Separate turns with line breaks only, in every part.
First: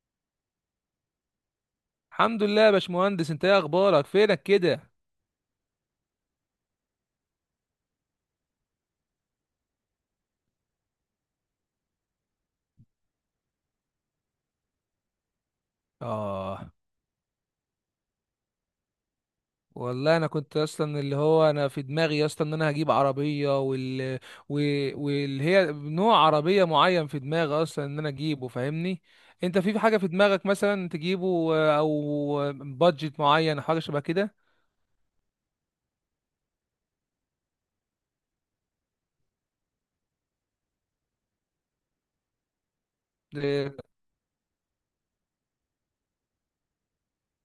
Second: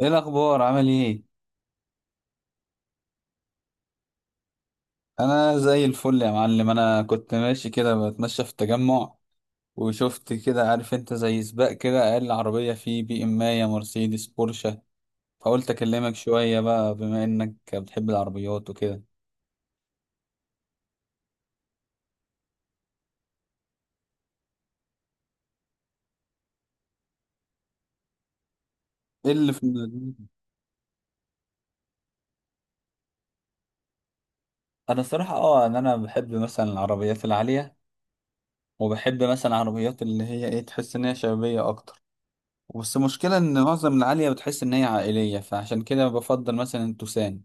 ايه الاخبار، عامل ايه؟
الحمد لله يا باشمهندس، انت ايه اخبارك؟ فينك كده؟
انا زي الفل يا معلم. انا كنت ماشي كده بتمشى في التجمع، وشفت كده، عارف انت، زي سباق كده، اقل عربيه فيه بي ام، يا مرسيدس، بورشه. فقلت اكلمك شويه
اه.
بقى، بما انك بتحب العربيات وكده.
والله انا كنت اصلا اللي هو انا في دماغي اصلا ان انا هجيب عربيه واللي هي نوع عربيه معين في دماغي اصلا ان انا اجيبه، فاهمني؟
ايه اللي
انت
في
في حاجه في
دماغك؟
دماغك مثلا تجيبه، او بادجت معين حاجه شبه كده؟
انا الصراحه ان انا بحب مثلا العربيات العاليه، وبحب مثلا العربيات اللي هي ايه، تحس ان هي شبابيه اكتر. بس المشكلة إن
اه.
معظم العالية بتحس إن هي عائلية، فعشان كده بفضل مثلا التوسان.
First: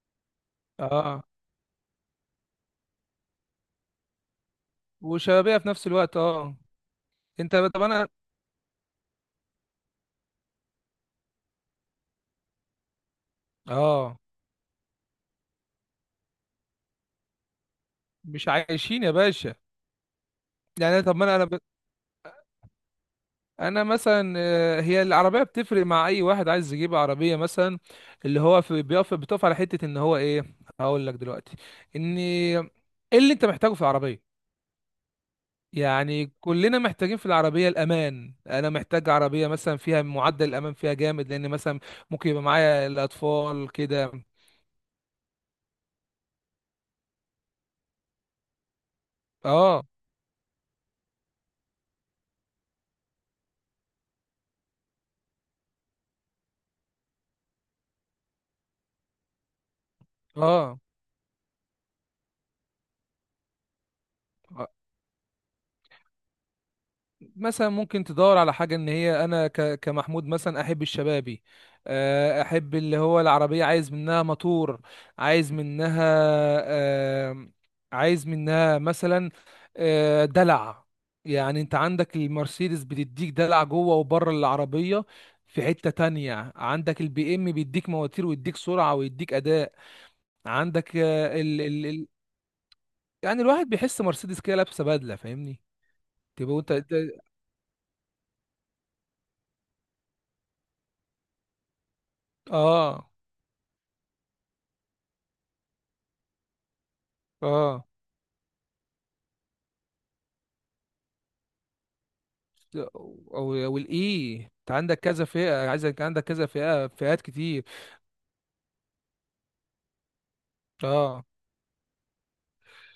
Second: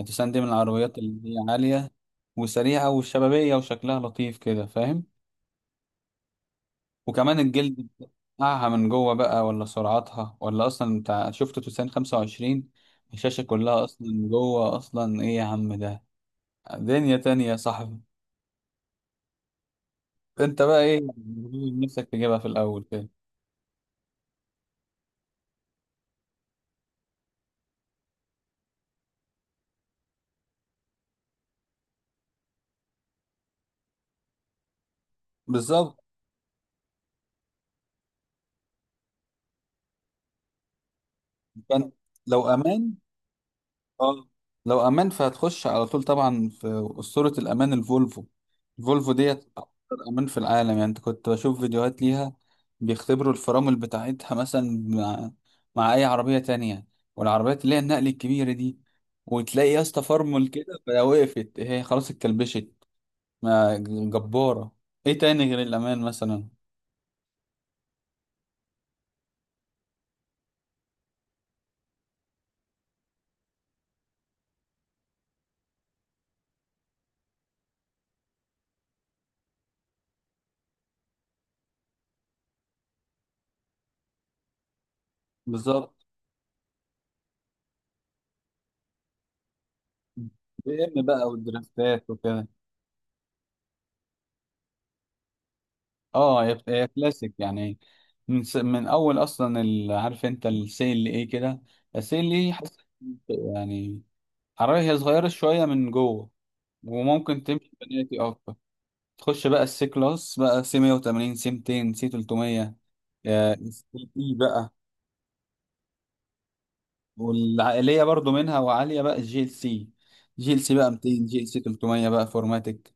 التوسان دي من العربيات
اه،
اللي هي عالية وسريعة وشبابية وشكلها لطيف كده، فاهم.
وشبابيه في نفس الوقت، اه.
وكمان
انت طب
الجلد
انا.
بتاعها من جوه بقى، ولا سرعتها، ولا أصلا بتاع. شفت توسان 25؟ الشاشة كلها أصلا
اه.
من جوه، أصلا إيه يا عم ده! دنيا تانية يا صاحبي.
مش عايشين يا باشا.
أنت بقى إيه،
يعني طب ما انا.
نفسك تجيبها في الأول كده؟
انا مثلا، هي العربيه بتفرق مع اي واحد عايز يجيب عربيه. مثلا اللي هو في بتقف على حته ان هو ايه. هقول لك دلوقتي ان ايه اللي انت محتاجه في العربيه.
بالظبط.
يعني كلنا محتاجين في العربيه الامان. انا محتاج عربيه مثلا فيها معدل الامان فيها جامد، لان مثلا
كان
ممكن يبقى
لو
معايا
أمان.
الاطفال كده.
اه. لو امان فهتخش على طول، طبعا. في اسطوره الامان، الفولفو. الفولفو ديت اكتر
اه.
امان في العالم. يعني انت كنت بشوف فيديوهات ليها، بيختبروا الفرامل بتاعتها مثلا مع اي عربيه تانية، والعربيات اللي هي النقل الكبيره دي، وتلاقي يا اسطى فرمل كده،
اه.
فلو وقفت هي خلاص اتكلبشت. ما،
اه.
جباره. ايه تاني غير الامان مثلا؟
مثلا ممكن تدور على حاجة ان هي انا كمحمود مثلا احب الشبابي. احب اللي هو العربية، عايز منها موتور، عايز منها، آه، عايز منها مثلا، دلع. يعني انت عندك المرسيدس بتديك دلع جوه وبره العربية. في حتة
بالظبط.
تانية عندك البي ام بيديك مواتير ويديك سرعة ويديك اداء.
بي
عندك
ام بقى
آه، ال ال ال
والدريفتات وكده.
يعني الواحد بيحس مرسيدس كده لابسة بدلة، فاهمني؟
اه،
تبقى انت.
هي كلاسيك يعني. من اول اصلا ال... عارف انت السيل اللي ايه كده، السيل اللي إيه، حاسس
اه.
يعني. عربية هي صغيرة شوية من جوه، وممكن تمشي
اه.
بناتي اكتر. تخش بقى السي كلاس بقى، سي 180 سي 200 سي 300،
او
آه،
او
السي اي
الاي. انت
بقى.
عندك كذا فئه، عايزك عندك كذا فئه، فئات كتير.
والعائلية برضو منها، وعالية بقى الجي ال سي. جي ال سي بقى
اه.
200، جي ال سي 300 بقى فورماتيك،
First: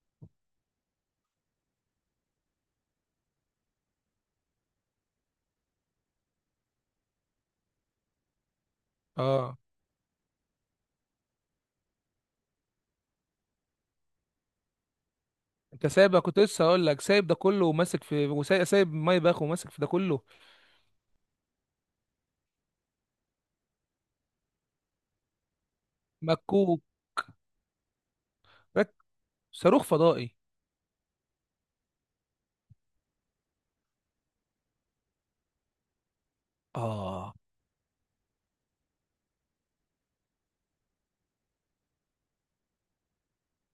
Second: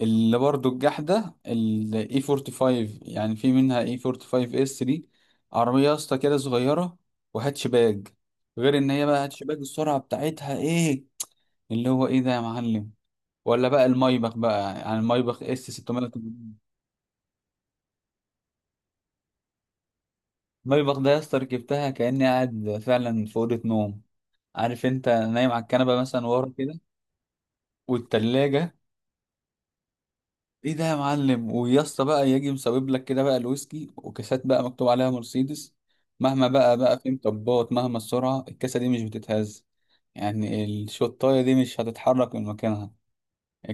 اللي برضو الجحدة ال E45. يعني في منها E45S3، عربية يا اسطى كده صغيرة وهاتشباج. غير ان هي بقى
اه.
هاتشباج، السرعة بتاعتها ايه، اللي هو ايه ده يا معلم! ولا بقى المايبخ بقى، يعني المايبخ
انت سايب؟ كنت
S680.
لسه هقول لك سايب ده كله وماسك في، وسايب ماي باخ وماسك في ده كله.
المايبخ ده يا اسطى ركبتها كأني قاعد فعلا في أوضة نوم، عارف انت، نايم على الكنبة مثلا ورا كده،
مكوك.
والتلاجة.
رك- صاروخ فضائي.
ايه ده يا معلم! ويا اسطى بقى يجي مسبب لك كده بقى الويسكي، وكاسات بقى مكتوب عليها مرسيدس. مهما بقى في
اه.
مطبات، مهما السرعه، الكاسه دي مش بتتهز. يعني الشطايه دي مش هتتحرك من مكانها.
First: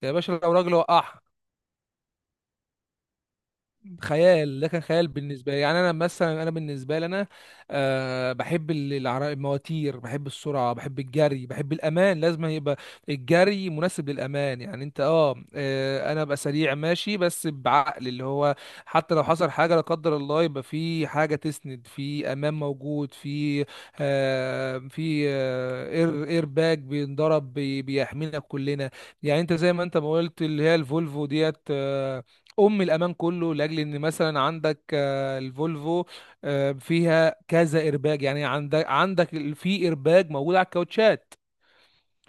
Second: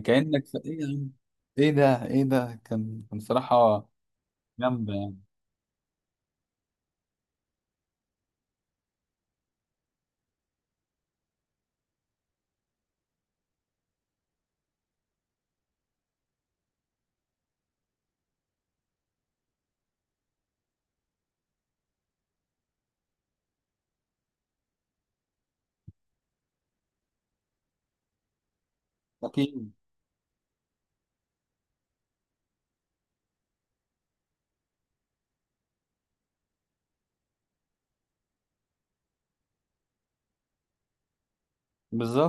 يا باشا
كانك
لو
في
راجل
ايه يا عم؟
وقعها.
ايه ده، ايه ده! كان صراحه.
خيال، ده كان
جامده
خيال
يعني.
بالنسبه لي. يعني انا مثلا، انا بالنسبه لي انا أه بحب المواتير، بحب السرعه، بحب الجري، بحب الامان. لازم يبقى الجري مناسب للامان. يعني انت، انا ابقى سريع ماشي بس بعقل، اللي هو حتى لو حصل حاجه لا قدر الله، يبقى في حاجه تسند، في امان موجود في في اير باج بينضرب، بيحمينا كلنا. يعني انت
اكيد.
زي ما انت ما قلت، اللي هي الفولفو ديت، ام الامان كله، لاجل ان مثلا عندك، الفولفو فيها كذا ايرباج. يعني عندك عندك في ايرباج موجود على الكاوتشات،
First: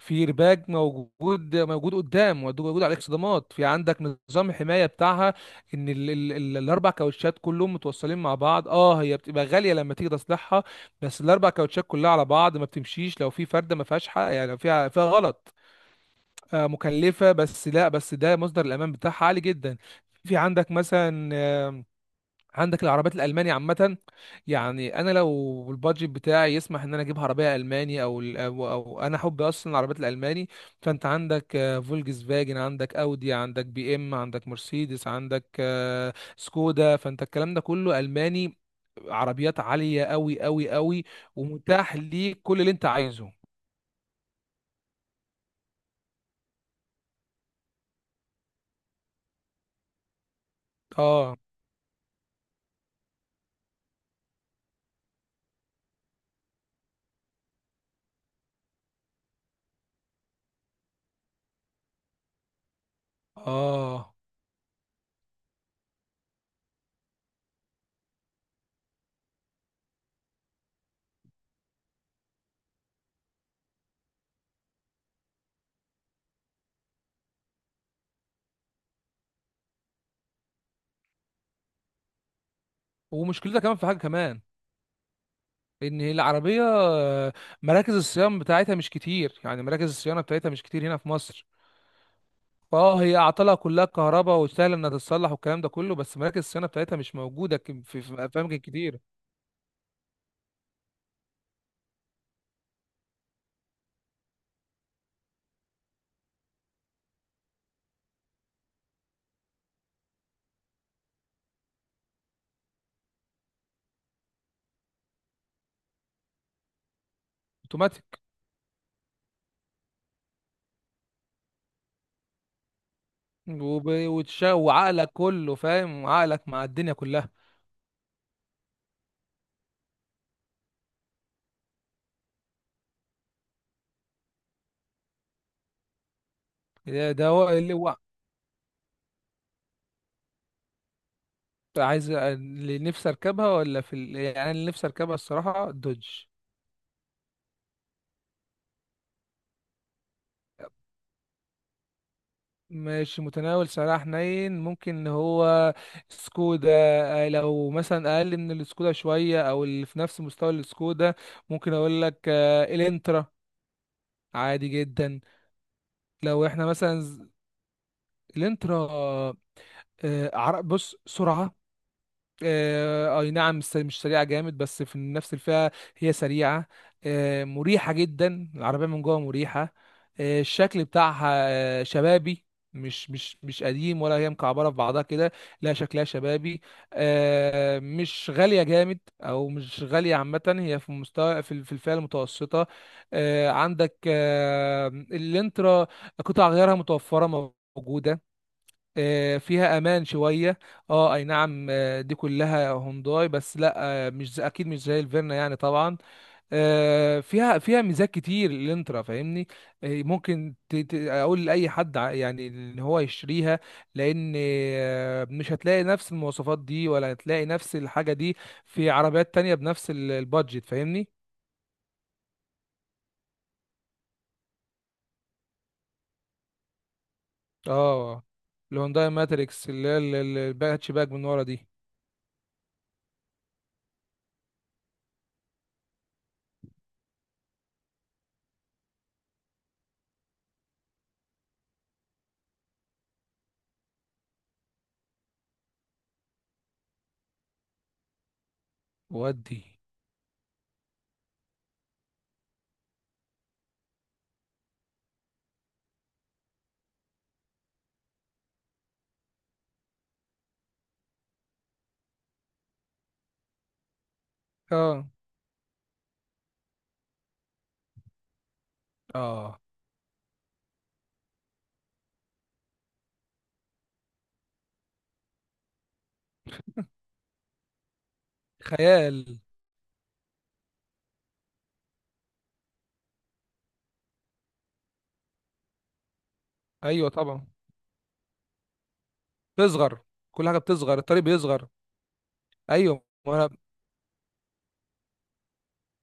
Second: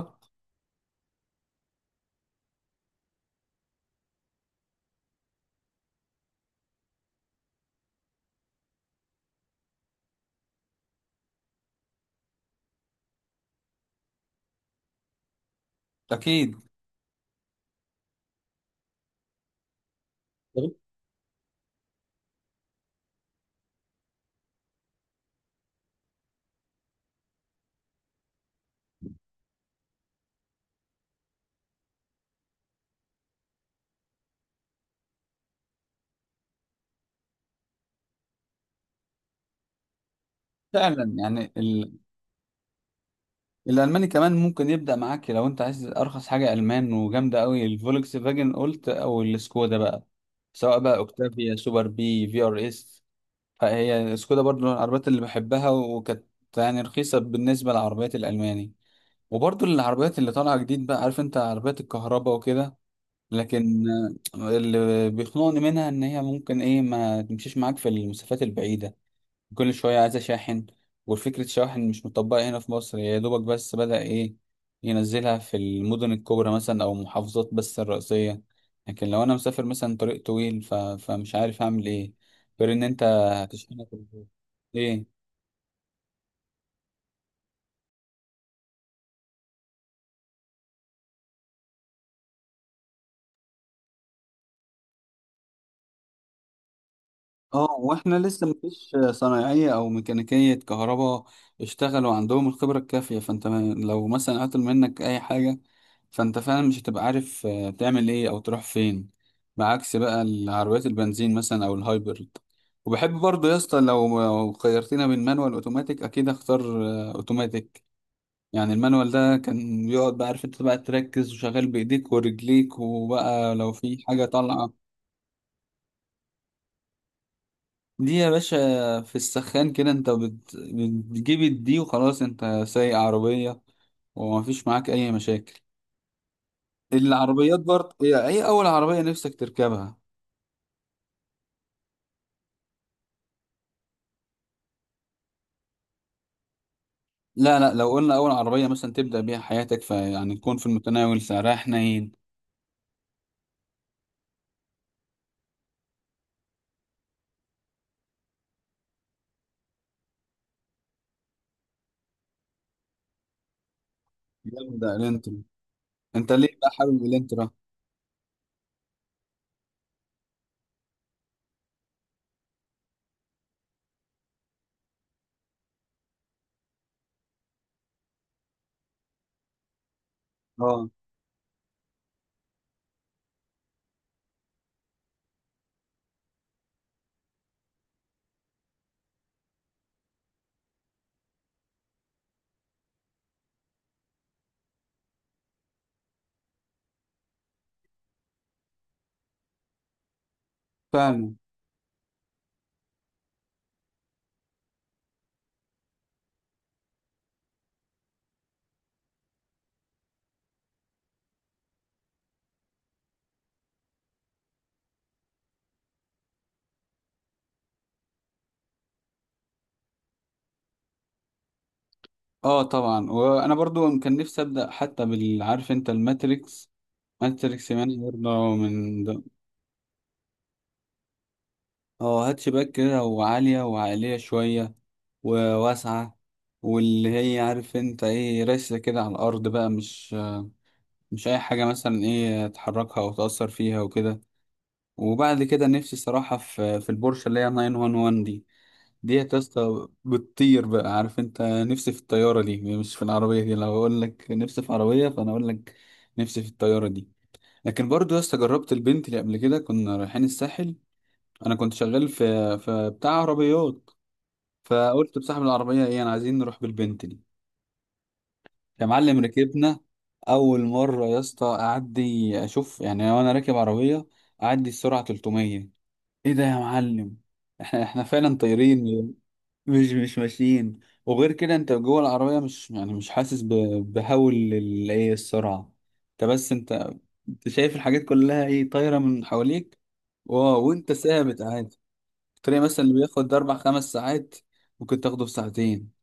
في ايرباج موجود قدام، موجود على الاكسدامات، في عندك نظام حمايه بتاعها ان ال ال ال الاربع كاوتشات كلهم متوصلين مع بعض. اه. هي بتبقى غاليه لما تيجي تصلحها، بس الاربع كاوتشات كلها على بعض ما بتمشيش لو في فرده ما فيهاش حق. يعني لو فيها غلط،
اكيد.
مكلفة، بس لا، بس ده مصدر الأمان بتاعها عالي جدا. في عندك مثلا عندك العربيات الألماني عامة. يعني أنا لو البادجت بتاعي يسمح إن أنا أجيب عربية ألماني أو أنا حب أصلا العربيات الألماني. فأنت عندك فولكس فاجن، عندك أودي، عندك بي إم، عندك مرسيدس، عندك سكودا. فأنت الكلام ده كله ألماني. عربيات عالية أوي أوي أوي.
فعلا يعني.
ومتاح ليك كل اللي أنت عايزه.
الالماني كمان ممكن يبدا معاك، لو انت عايز ارخص حاجه المان وجامده قوي، الفولكس فاجن قلت، او السكودا بقى، سواء بقى
اه.
اوكتافيا سوبر بي في ار اس. فهي سكودا برضو من العربيات اللي بحبها، وكانت يعني رخيصه بالنسبه للعربيات الالماني. وبرضو العربيات اللي طالعه جديد بقى، عارف انت، عربيات الكهرباء وكده. لكن
اه.
آه، اللي بيخنقني منها ان هي ممكن ايه ما تمشيش معاك في المسافات البعيده، كل شوية عايز أشاحن. والفكرة شواحن مش مطبقة هنا في مصر، يا دوبك بس بدأ إيه ينزلها في المدن الكبرى مثلا، أو المحافظات بس الرئيسية. لكن لو أنا مسافر مثلا طريق طويل، فمش عارف أعمل إيه، غير إن أنت
ومشكلتها كمان
هتشحنها
في
في
حاجة
البيت.
كمان،
إيه؟
ان العربيه مراكز الصيانه بتاعتها مش كتير. يعني مراكز الصيانه بتاعتها مش كتير هنا في مصر. اه، هي اعطالها كلها كهرباء وسهل انها تتصلح والكلام ده كله، بس مراكز الصيانه بتاعتها مش موجوده
اه،
في
واحنا
في
لسه
اماكن
مفيش
كتير.
صنايعية او ميكانيكية كهرباء اشتغلوا عندهم الخبرة الكافية. فانت لو مثلا عطل منك اي حاجة، فانت فعلا مش هتبقى عارف آه، تعمل ايه او تروح فين، بعكس بقى العربيات البنزين مثلا او الهايبرد. وبحب برضه يا اسطى، لو خيرتنا بين مانوال اوتوماتيك، اكيد اختار آه، اوتوماتيك.
اوتوماتيك.
يعني المانوال ده كان بيقعد بقى، عارف انت بقى تركز وشغال بايديك ورجليك، وبقى لو في حاجة طالعة.
وعقلك كله، فاهم؟ عقلك مع الدنيا كلها.
دي يا باشا، في السخان كده، انت بتجيب الدي وخلاص، انت سايق عربية ومفيش معاك اي مشاكل.
ده هو
العربيات
اللي
برضه
هو
هي، اي اول عربية نفسك تركبها؟
عايز. اللي نفسي اركبها ولا في ال... يعني اللي نفسي اركبها الصراحه دوج.
لا لا، لو قلنا اول عربية مثلا تبدأ بيها حياتك، فيعني تكون في المتناول، سعرها حنين.
ماشي، متناول سعرها حنين، ممكن ان هو سكودا. لو مثلا اقل من السكودا شويه، او اللي في نفس مستوى السكودا ممكن اقول لك الانترا. عادي
جامدة
جدا.
الانترا. انت
لو
ليه
احنا
بقى
مثلا،
حابب الانترا؟
الانترا، بص، سرعه اي نعم، مش سريعه جامد، بس في نفس الفئه هي سريعه. مريحه جدا، العربيه من جوه مريحه. الشكل
اه.
بتاعها شبابي. مش قديم، ولا هي مكعبره في بعضها كده. لا، شكلها شبابي. مش غاليه جامد، او مش غاليه عامه. هي في مستوى في في الفئه المتوسطه. عندك الانترا، قطع غيارها متوفره، موجوده. فيها امان شويه. اه، اي
فاهم.
نعم. دي كلها هونداي، بس لا، مش زي- اكيد مش زي الفيرنا، يعني طبعا. فيها ميزات كتير الانترا، فاهمني؟ ممكن اقول لاي حد، يعني ان هو يشتريها، لان مش هتلاقي نفس المواصفات دي ولا هتلاقي نفس الحاجه دي في عربيات تانية بنفس البادجت، فاهمني؟
اه طبعا، وانا برضو كان نفسي ابدأ، حتى بالعارف انت، الماتريكس. ماتريكس يعني
اه.
برضه من.
الهونداي ماتريكس اللي هي الهاتش باك من ورا دي.
اه، هاتشباك كده، وعالية، وعالية شوية، وواسعة. واللي هي عارف انت ايه، راسة كده على الأرض بقى، مش أي حاجة مثلا ايه تحركها أو تأثر فيها وكده. وبعد كده نفسي صراحة في البورشة اللي هي 911 دي. ديت يا
ودي.
اسطى بتطير بقى، عارف انت، نفسي في الطيارة دي مش في العربية دي. لو أقول لك نفسي في عربية، فأنا أقول لك نفسي في الطيارة دي. لكن برضو يا اسطى، جربت البنت اللي قبل كده كنا رايحين الساحل، أنا كنت شغال في بتاع عربيات،
اه.
فقلت بصاحب العربية: ايه، انا عايزين نروح بالبنتلي. يا معلم،
اه.
ركبنا اول مرة يا اسطى. اعدي اشوف يعني، وانا راكب عربية اعدي السرعة 300، ايه ده يا معلم! احنا فعلا طايرين،
خيال.
مش ماشيين. وغير كده انت جوه العربية مش يعني مش حاسس بهول ايه السرعة. انت بس انت،
ايوه طبعا.
انت شايف الحاجات كلها ايه، طايرة من حواليك.
بتصغر. كل حاجه
واو! وانت
بتصغر، الطريق
ثابت
بيصغر.
عادي. الطريق مثلا اللي
ايوه
بياخد
وانا.
اربع خمس ساعات ممكن تاخده في ساعتين.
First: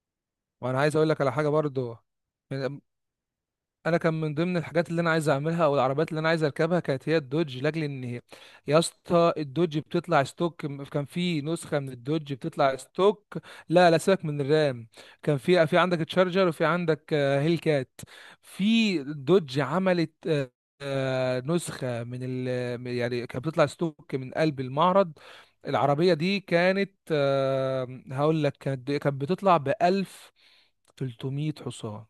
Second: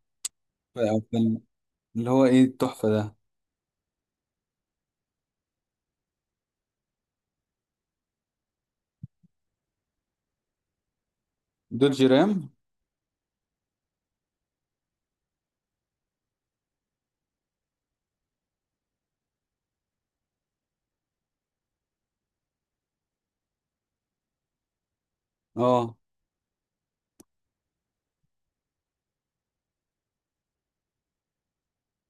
وانا عايز اقول لك على حاجه برضو.
اللي هو ايه التحفة ده!
انا كان من ضمن الحاجات اللي انا عايز اعملها، او العربيات اللي انا عايز اركبها كانت هي الدوج، لاجل ان هي يا اسطى الدوج بتطلع ستوك. كان في نسخه من
دوجي رام.
الدوج بتطلع ستوك. لا لا، سيبك من الرام. كان في عندك تشارجر، وفي عندك هيل كات. في دوج عملت نسخه من يعني كانت بتطلع ستوك من قلب المعرض.
اه.
العربيه دي كانت، هقول لك، كانت بتطلع ب 1300 حصان.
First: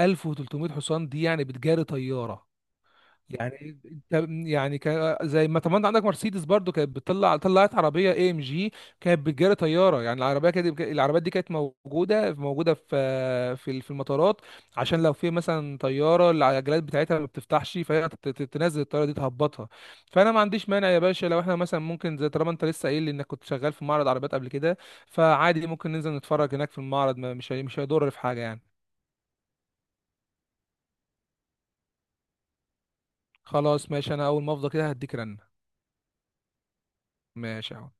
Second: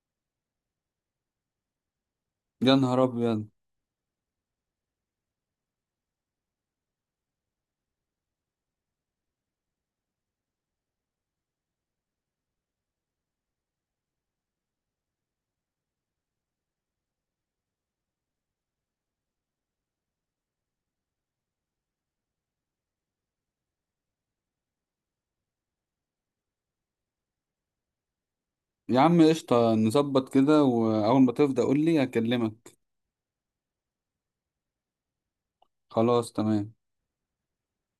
1300 حصان دي يعني بتجاري طياره.
يا نهار ابيض.
يعني انت، يعني كان زي ما طبعا انت عندك مرسيدس برضو كانت بتطلع، طلعت عربيه AMG كانت بتجاري طياره. يعني العربيه كانت، العربيات دي كانت موجوده في المطارات، عشان لو في مثلا طياره العجلات بتاعتها ما بتفتحش، فهي تنزل الطياره دي تهبطها. فانا ما عنديش مانع يا باشا، لو احنا مثلا ممكن، زي طالما انت لسه قايل لي انك كنت شغال في معرض عربيات قبل كده، فعادي ممكن ننزل نتفرج هناك في المعرض، مش هيضر في حاجه يعني.
يا عم قشطة، نظبط كده، واول ما تفضى قول لي اكلمك.
خلاص ماشي، انا اول ما افضى كده هديك رنة.
خلاص تمام.
ماشي يا حب.